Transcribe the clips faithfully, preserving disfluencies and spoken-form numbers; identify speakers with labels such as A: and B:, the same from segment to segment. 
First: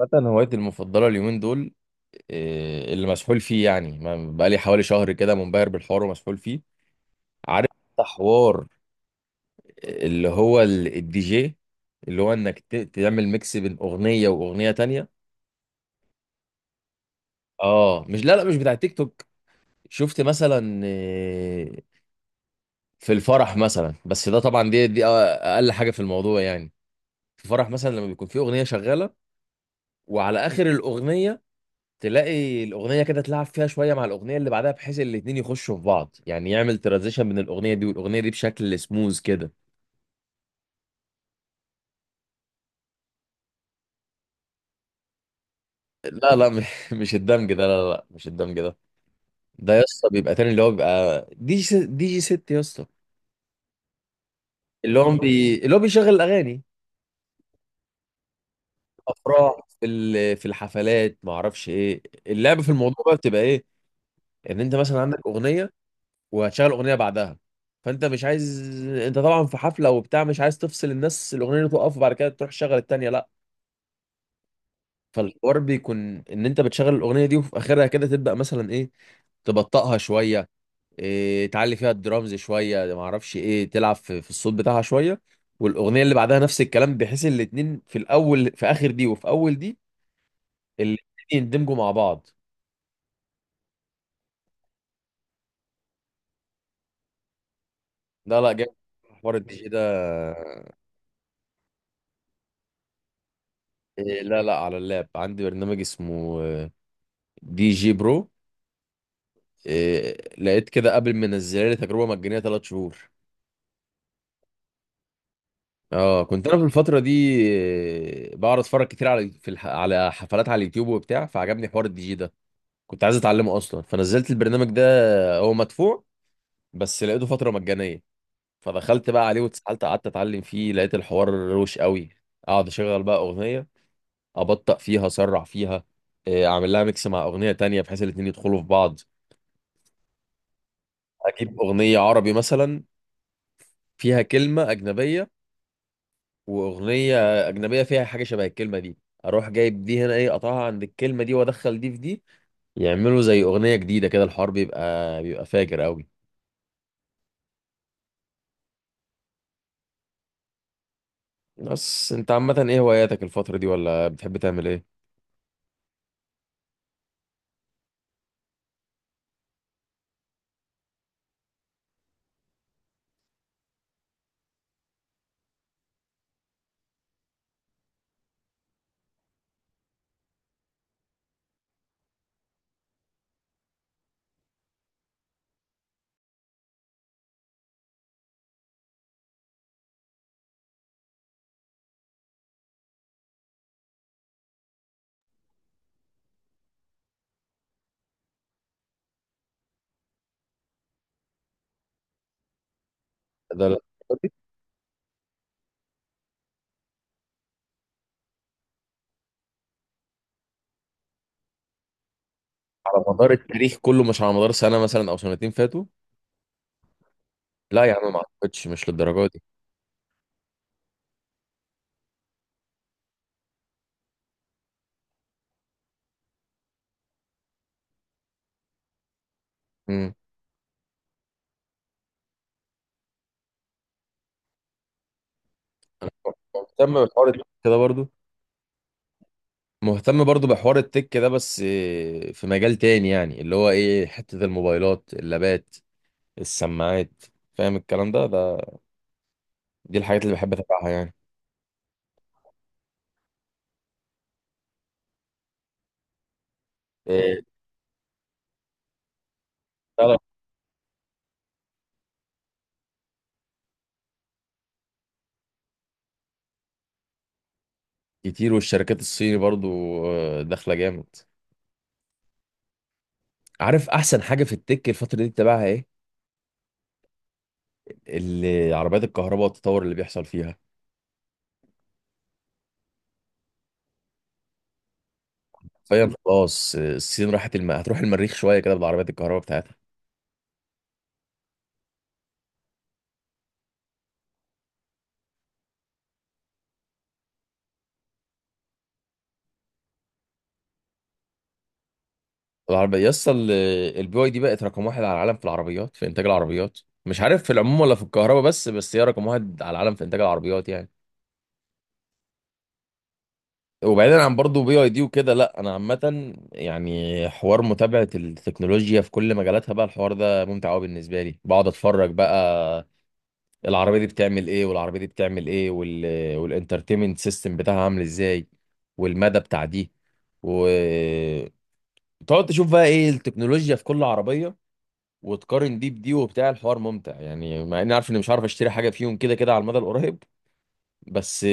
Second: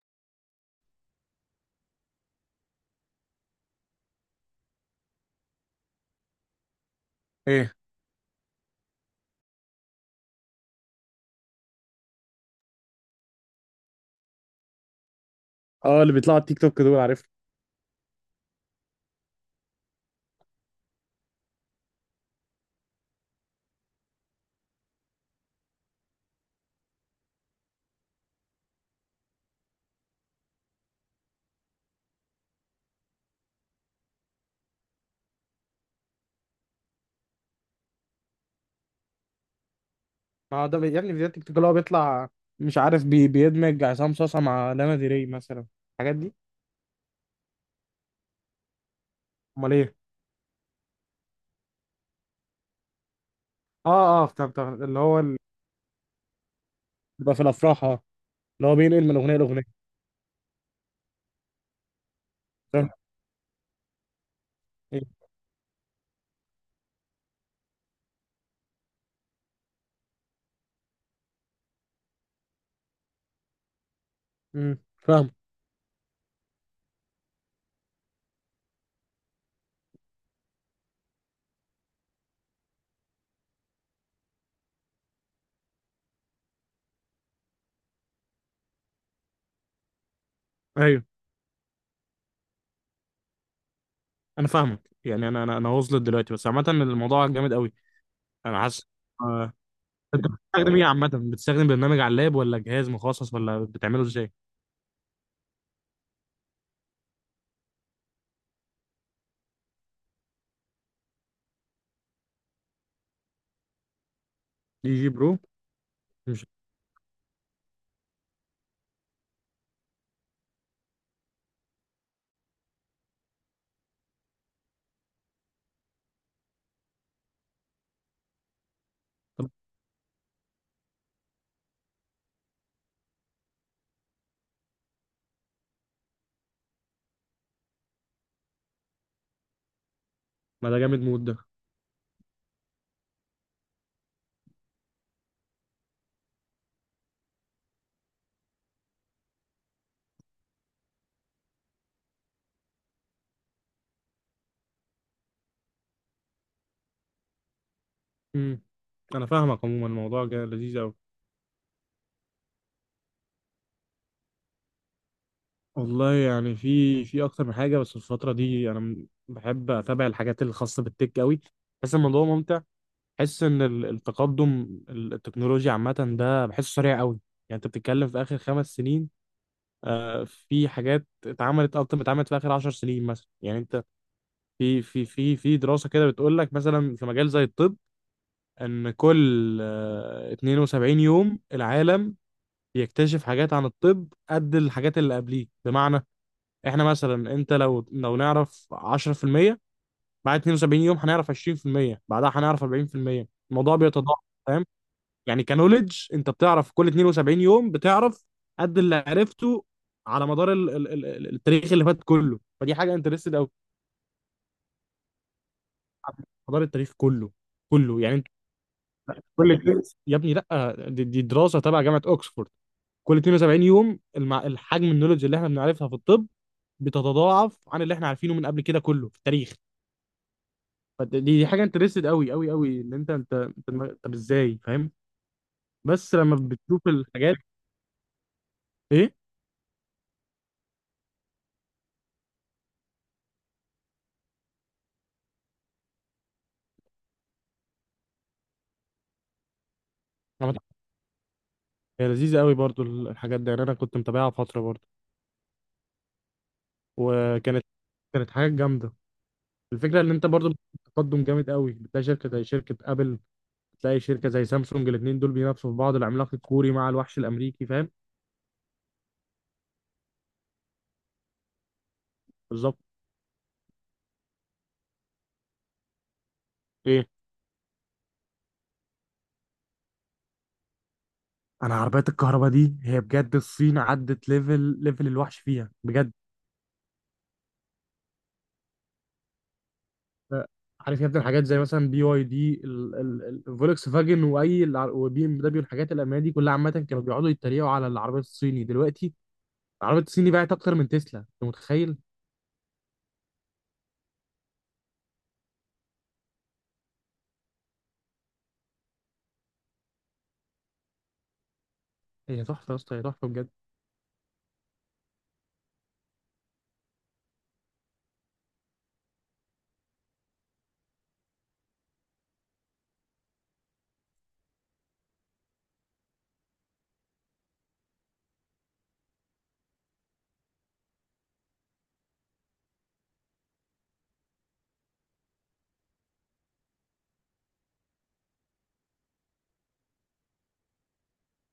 A: مثلا، هوايتي المفضلة اليومين دول إيه، اللي مسحول فيه. يعني ما- بقالي حوالي شهر كده منبهر بالحوار ومسحول فيه. عارف
B: ايه
A: أنت؟ حوار اللي هو ال- الدي جي، اللي هو انك ت- تعمل ميكس بين أغنية وأغنية تانية.
B: اه اللي بيطلعوا على التيك توك دول، عارف.
A: اه مش، لا لا، مش بتاع تيك توك. شفت مثلا إيه، في الفرح مثلا؟ بس ده طبعا دي دي أقل حاجة في الموضوع يعني. في فرح مثلا لما بيكون في أغنية شغالة وعلى آخر الأغنية تلاقي الاغنيه كده تلعب فيها شويه مع الاغنيه اللي بعدها، بحيث الاتنين يخشوا في بعض، يعني يعمل ترانزيشن بين الاغنيه دي والاغنيه دي بشكل سموز كده.
B: اه، ده بي- يا ابني فيديوهات تيك توك اللي هو بيطلع. مش عارف بي... بيدمج عصام صاصا مع لانا ديري مثلا، الحاجات دي.
A: لا لا م- مش الدمج ده، لا لا مش الدمج ده. ده
B: امال
A: يا
B: ايه؟
A: اسطى بيبقى تاني، اللي هو بيبقى دي جي دي جي ست يا اسطى.
B: اه اه، طب طب
A: اللي
B: اللي
A: هو
B: هو ال-
A: بي... اللي هو بيشغل الاغاني.
B: بيبقى في الافراح، اه، اللي هو بينقل من اغنيه
A: افراح،
B: لاغنيه،
A: في ال- في الحفلات ما اعرفش ايه اللعبه في
B: فاهم؟
A: الموضوع بقى، بتبقى ايه؟ ان انت مثلا
B: ايه.
A: عندك اغنيه وهتشغل اغنيه بعدها، فانت مش عايز. انت طبعا في حفله وبتاع، مش عايز تفصل الناس، الاغنيه اللي تقف وبعد كده تروح تشغل التانيه، لا.
B: امم فاهم.
A: فالحوار بيكون ان انت بتشغل الاغنيه دي وفي اخرها كده تبدا مثلا ايه، تبطئها شويه، إيه، تعلي فيها الدرامز شويه، ما اعرفش ايه، تلعب في, في الصوت بتاعها شويه. والاغنيه اللي بعدها نفس الكلام، بحيث الاتنين في الاول، في اخر دي وفي اول دي، الاتنين
B: ايوه،
A: يندمجوا مع بعض.
B: انا فاهمك. يعني انا انا انا واصل دلوقتي، بس عامه الموضوع جامد قوي.
A: لا لا،
B: انا
A: جاي
B: حاسس.
A: حوار
B: آه.
A: الدي جي ده.
B: انت بتستخدم ايه عامه؟ بتستخدم برنامج على اللاب، ولا جهاز مخصص، ولا بتعمله
A: إيه
B: ازاي؟
A: لا لا، على اللاب عندي برنامج اسمه آه، دي جي برو. إيه لقيت كده قبل ما انزلها لي تجربه مجانيه ثلاث شهور.
B: دي جي برو؟
A: اه،
B: مش
A: كنت انا في الفتره دي آه، بقعد اتفرج كتير على، في الح... على حفلات على اليوتيوب وبتاع، فعجبني حوار الدي جي ده. كنت عايز اتعلمه اصلا، فنزلت البرنامج ده. هو مدفوع بس لقيته فتره مجانيه، فدخلت بقى عليه
B: طب
A: واتسالت، قعدت اتعلم فيه، لقيت الحوار روش قوي. اقعد اشغل بقى اغنيه، ابطأ فيها، اسرع فيها، آه، اعمل لها ميكس مع اغنيه تانية بحيث الاتنين يدخلوا في بعض.
B: ما ده جامد مود ده.
A: اجيب اغنيه عربي مثلا فيها كلمه اجنبيه، واغنيه اجنبيه فيها حاجه شبه الكلمه دي، اروح جايب دي هنا، ايه، اقطعها عند الكلمه دي وادخل دي في دي، يعملوا زي اغنيه جديده كده. الحوار بيبقى بيبقى فاجر قوي.
B: امم انا فاهمك. عموما الموضوع جا- لذيذ قوي.
A: بس انت عامه ايه هواياتك الفتره دي؟ ولا بتحب تعمل ايه؟
B: والله يعني في في اكتر من حاجه، بس الفتره دي انا م- بحب اتابع الحاجات الخاصه بالتك قوي. بحس الموضوع ممتع. بحس ان ال- التقدم ال- التكنولوجيا عامه، ده بحسه سريع قوي. يعني انت بتتكلم في اخر خمس سنين، آه، في حاجات اتعملت اكتر ما اتعملت في اخر عشر سنين مثلا. يعني انت في في في في دراسه كده بتقول لك مثلا في مجال زي الطب ان كل آه اثنين وسبعين يوم العالم يكتشف حاجات عن الطب قد الحاجات اللي قبليه. بمعنى احنا مثلا، انت لو لو نعرف عشرة في المية، بعد اثنين وسبعين يوم هنعرف عشرين في المية، بعدها هنعرف أربعين في المية.
A: ده
B: الموضوع بيتضاعف، فاهم؟ يعني كنوليدج انت بتعرف، كل اثنين وسبعين يوم بتعرف قد اللي عرفته على مدار ال ال ال ال- التاريخ اللي فات كله. فدي حاجه
A: على مدار
B: انترستد قوي.
A: التاريخ كله؟ مش على مدار سنه مثلا او سنتين فاتوا؟
B: على مدار التاريخ كله،
A: لا يا
B: كله،
A: عم،
B: يعني
A: ما
B: انت.
A: اعتقدش، مش للدرجه دي.
B: كل اتنين- يا ابني لا، دي, دي دراسه تبع جامعه اوكسفورد. كل اثنين وسبعين يوم المع... الحجم النولج اللي احنا بنعرفها في الطب بتتضاعف عن اللي احنا عارفينه من قبل كده كله في التاريخ.
A: امم.
B: فد- دي دي حاجه انترستد قوي قوي قوي. ان انت انت انت دماغ- طب ازاي فاهم بس لما بتشوف
A: مهتم بحوار
B: الحاجات؟
A: التك كده برضو.
B: ايه.
A: مهتم برضو بحوار التك ده بس إيه، في مجال تاني، يعني اللي هو ايه، حته الموبايلات، اللابات، السماعات. فاهم الكلام ده ده؟ دي الحاجات اللي بحب
B: عملت-
A: اتابعها يعني.
B: هي لذيذه قوي برضو ال- الحاجات دي يعني. انا كنت متابعها فتره برضو،
A: إيه،
B: وكانت كانت حاجه جامده. الفكره ان
A: تعرف.
B: انت برضو تقدم جامد قوي. بتلاقي شركه زي شركه ابل، بتلاقي شركه زي سامسونج. الاثنين دول بينافسوا في بعض، العملاق الكوري مع الوحش الامريكي، فاهم؟
A: كتير، والشركات الصيني برضو آه، داخله جامد.
B: بالظبط.
A: عارف احسن حاجه في التك الفتره دي تتابعها ايه؟
B: ايه،
A: اللي عربيات الكهرباء والتطور اللي بيحصل فيها.
B: انا عربيات الكهرباء دي هي بجد، الصين عدت ليفل ليفل الوحش فيها بجد.
A: فاهم؟ خلاص آه، الصين راحت الم... هتروح المريخ شويه كده بالعربيات الكهرباء بتاعتها.
B: عارف يا ابني، الحاجات زي مثلا بي واي دي، الفولكس فاجن، واي الع- وبي ام دبليو، الحاجات الالمانيه دي كلها عامه، كانوا بيقعدوا يتريقوا على العربيات الصيني. دلوقتي العربيات الصيني باعت اكتر من تسلا، انت متخيل؟
A: العربيه يسطا البي واي دي بقت رقم واحد على العالم في العربيات، في انتاج العربيات. مش عارف في العموم ولا في الكهرباء، بس بس هي رقم واحد على العالم في انتاج العربيات يعني.
B: هي تحفه يا اسطى، هي تحفه بجد.
A: وبعيدا عن برضه بي اي دي وكده، لا انا عامه يعني حوار متابعه التكنولوجيا في كل مجالاتها بقى الحوار ده ممتع قوي بالنسبه لي. بقعد اتفرج بقى العربيه دي بتعمل ايه والعربيه دي بتعمل ايه، وال... والانترتينمنت سيستم بتاعها عامل ازاي، والمدى بتاع دي، وتقعد تشوف بقى ايه التكنولوجيا في كل عربيه، وتقارن دي بدي وبتاع. الحوار ممتع يعني، مع اني عارف اني مش عارف اشتري حاجه فيهم كده كده على المدى القريب، بس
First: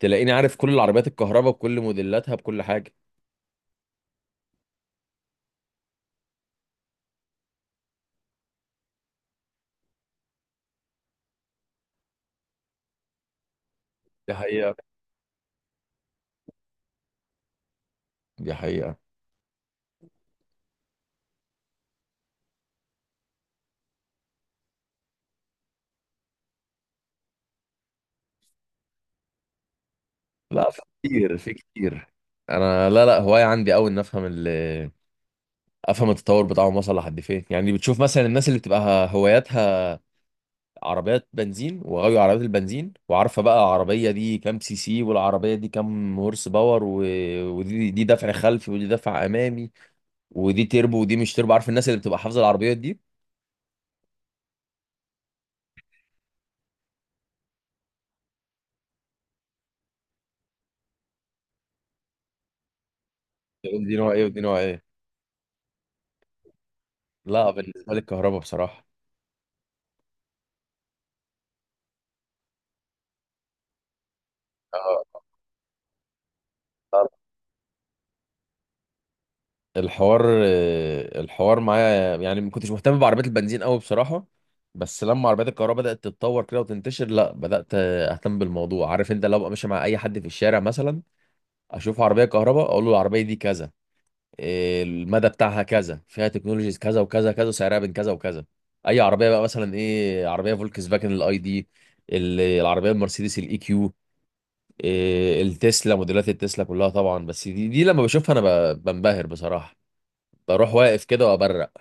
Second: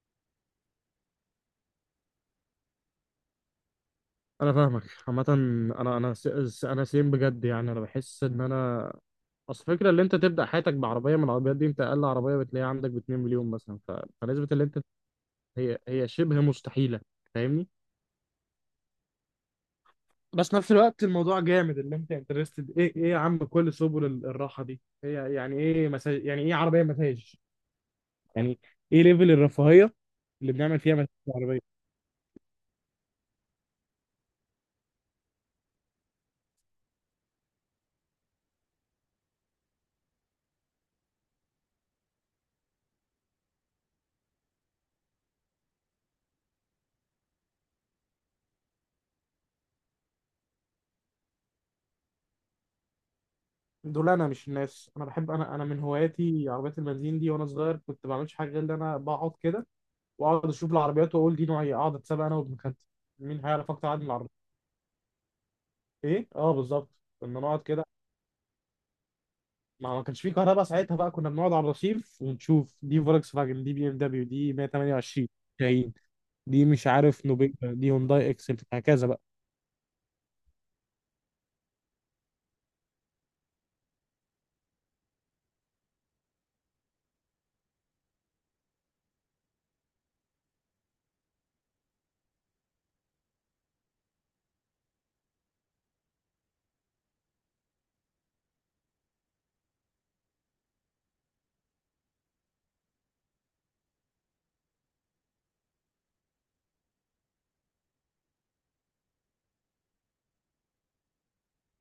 A: تلاقيني عارف كل العربيات الكهرباء بكل موديلاتها بكل حاجه.
B: انا فاهمك. عامه انا انا س- س- انا سيم بجد. يعني انا بحس ان انا اصل فكرة اللي انت تبدا حياتك بعربيه من العربيات دي، انت اقل عربيه بتلاقيها عندك ب مليونين مليون مثلا. ف...
A: دي
B: فنسبه اللي
A: حقيقة.
B: انت هي هي شبه مستحيله، فاهمني؟
A: دي حقيقة.
B: بس نفس الوقت الموضوع جامد اللي انت انترستد. ايه ايه يا عم، كل سبل ال- الراحه دي، هي يعني ايه مساج؟ يعني ايه عربيه مساج؟ يعني ايه ليفل الرفاهيه اللي
A: لا،
B: بنعمل
A: في
B: فيها مساج
A: كتير، في
B: عربيه؟
A: كتير. انا لا لا هواية عندي قوي ان افهم ال، افهم التطور بتاعهم وصل لحد فين. يعني بتشوف مثلا الناس اللي بتبقى هواياتها عربيات بنزين وغاوية عربيات البنزين، وعارفة بقى العربية دي كام سي سي، والعربية دي كام هورس باور، و... ودي دي دفع خلفي، ودي دفع امامي، ودي تربو ودي مش تربو. عارف الناس اللي بتبقى حافظة العربيات دي؟
B: دول انا مش الناس. انا بحب، انا انا من هواياتي عربيات المنزين دي. وانا صغير كنت ما بعملش حاجه غير ان انا بقعد كده واقعد اشوف العربيات واقول دي نوعيه، اقعد اتسابق انا وابن خالتي مين هيعرف
A: تقول
B: اكتر
A: دي
B: عن
A: نوع ايه ودي
B: العربيه.
A: نوع ايه.
B: ايه، اه، بالظبط. كنا
A: لا
B: نقعد كده.
A: بالنسبة لي الكهرباء بصراحة.
B: ما ما كانش في كهرباء ساعتها بقى، كنا بنقعد على الرصيف ونشوف دي فولكس فاجن، دي بي ام دبليو، دي
A: آه.
B: مية وتمانية وعشرين، دي مش عارف نوبيا، دي هونداي اكسنت، هكذا بقى.
A: الحوار آه، الحوار معايا يعني ما كنتش مهتم بعربيات البنزين قوي بصراحة. بس لما عربيات الكهرباء بدأت تتطور كده وتنتشر، لا بدأت آه، اهتم بالموضوع. عارف انت، لو أبقى ماشي مع اي حد في الشارع مثلا، اشوف عربية كهرباء، اقول له العربية دي كذا، آه، المدى بتاعها كذا، فيها تكنولوجيز كذا وكذا كذا، سعرها بين كذا وكذا. اي عربية بقى، مثلا ايه، عربية فولكس فاجن الاي دي، ال- العربية المرسيدس الاي كيو، التسلا، موديلات التسلا كلها طبعا. بس دي دي لما بشوفها انا ب- بنبهر بصراحة. بروح واقف كده وابرق،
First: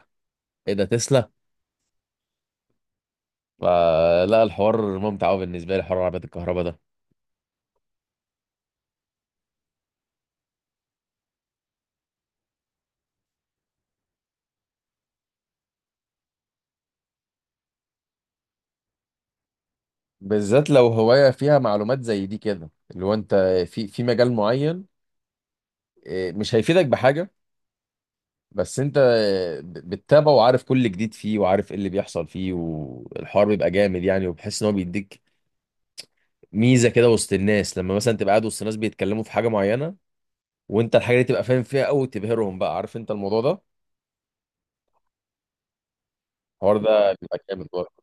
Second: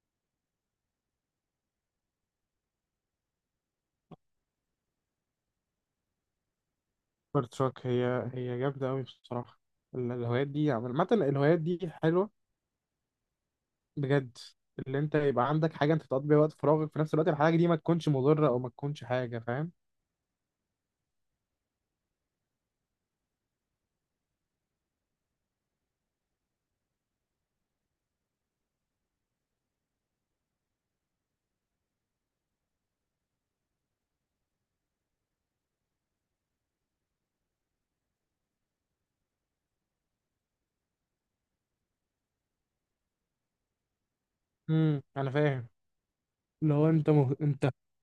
A: ايه ده تسلا؟ فلا، الحوار ممتع قوي بالنسبه لي حوار عربيات الكهرباء ده.
B: سوبر تراك هي هي جامدة أوي بصراحة. ال- الهوايات دي عامة، الهوايات دي حلوة بجد. اللي أنت يبقى عندك حاجة أنت تقضي بيها وقت فراغك، في نفس الوقت الحاجة دي ما تكونش مضرة أو ما تكونش حاجة، فاهم؟
A: بالذات لو هواية فيها معلومات زي دي كده، اللي هو انت في في مجال معين إيه، مش هيفيدك بحاجة، بس انت ب- بتتابعه وعارف كل جديد فيه، وعارف ايه اللي بيحصل فيه، والحوار بيبقى جامد يعني. وبحس ان هو بيديك ميزة كده وسط الناس، لما مثلا تبقى قاعد وسط الناس بيتكلموا في حاجة معينة، وانت الحاجة دي تبقى فاهم فيها قوي، تبهرهم بقى، عارف انت الموضوع ده؟
B: امم أنا فاهم. اللي
A: الحوار
B: هو أنت
A: ده
B: مه...
A: بيبقى جامد
B: أنت
A: برضه.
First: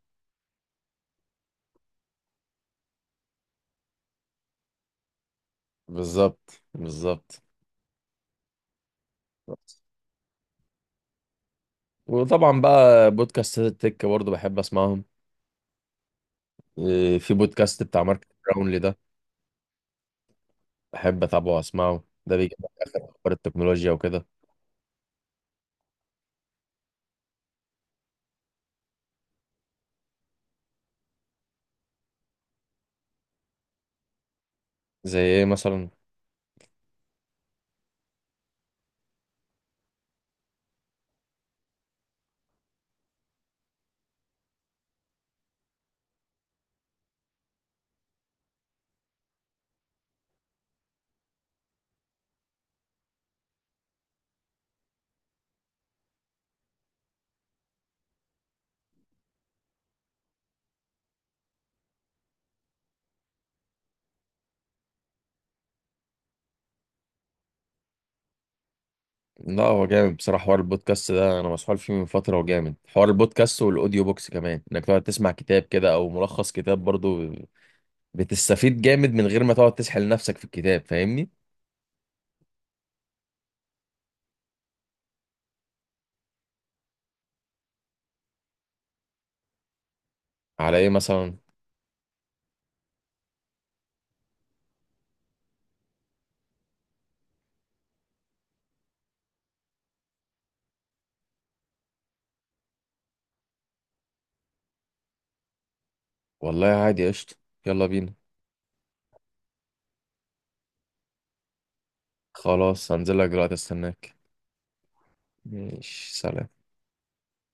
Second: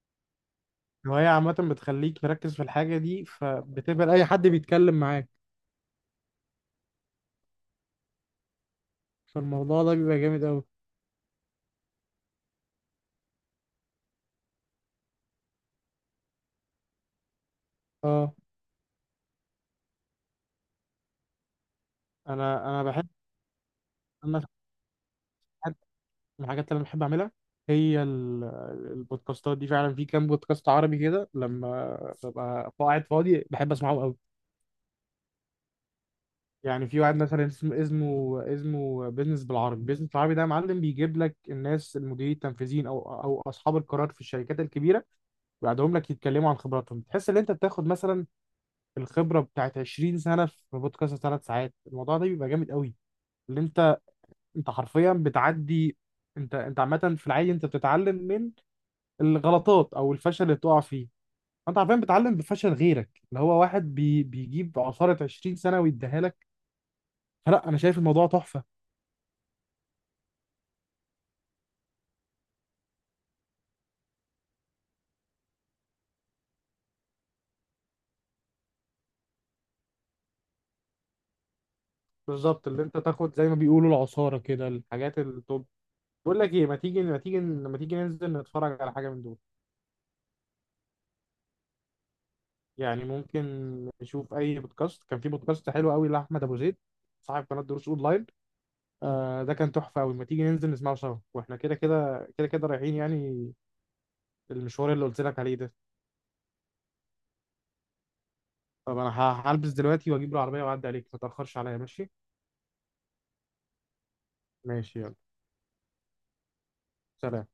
B: الهواية عامة بتخليك مركز في الحاجة دي، فبتقبل أي حد بيتكلم معاك.
A: بالظبط بالظبط.
B: فالموضوع ده بيبقى جامد أوي.
A: وطبعا بقى بودكاستات التك برضه بحب اسمعهم. إيه، في بودكاست بتاع مارك
B: اه.
A: براونلي ده بحب اتابعه واسمعه. ده بيجيب
B: أنا
A: لك
B: أنا بحب
A: اخر اخبار التكنولوجيا وكده.
B: أنا من الحاجات اللي انا بحب اعملها هي ال- البودكاستات دي فعلا. في كام بودكاست عربي كده لما ببقى قاعد فاضي بحب اسمعه قوي.
A: زي ايه مثلا؟
B: يعني في واحد مثلا اسم- اسمه اسمه بيزنس بالعربي. بيزنس بالعربي ده يا معلم بيجيب لك الناس، المديرين التنفيذيين او او اصحاب القرار في الشركات الكبيره، ويقعدهم لك يتكلموا عن خبراتهم. تحس ان انت بتاخد مثلا الخبره بتاعت عشرين سنه في بودكاست ثلاث ساعات. الموضوع ده بيبقى جامد قوي. اللي انت انت حرفيا بتعدي. انت انت عامه في العادي انت بتتعلم الغلطات او الفشل اللي بتقع فيه. انت عارفين بتعلم بفشل غيرك، اللي هو واحد بي بيجيب عصارة عشرين سنة ويديها لك. فلا، انا شايف الموضوع تحفة.
A: لا هو جامد بصراحه حوار البودكاست ده، انا مسحول فيه من فتره. وجامد حوار البودكاست والاوديو بوكس كمان، انك تقعد تسمع كتاب كده او ملخص كتاب برضه، بتستفيد جامد من غير ما تقعد تسحل نفسك في الكتاب. فاهمني؟
B: بالظبط، اللي انت تاخد زي ما بيقولوا العصارة كده، الحاجات التوب. بقول لك ايه، ما تيجي ما تيجي لما تيجي ننزل نتفرج على حاجة من دول.
A: على ايه مثلا؟
B: يعني ممكن نشوف اي بودكاست. كان في بودكاست حلو قوي لاحمد ابو زيد، صاحب قناة دروس اونلاين. آه، ده كان تحفة قوي. ما تيجي ننزل نسمعه سوا، واحنا كده كده كده كده رايحين يعني، المشوار اللي قلت لك عليه ده.
A: والله عادي، قشطه. يلا بينا.
B: طب انا ه- هلبس دلوقتي واجيب العربية واعدي عليك، ما تأخرش عليا، ماشي؟
A: خلاص هنزل لك دلوقتي، استناك.
B: ماشي، يلا،
A: ماشي، سلام.
B: سلام.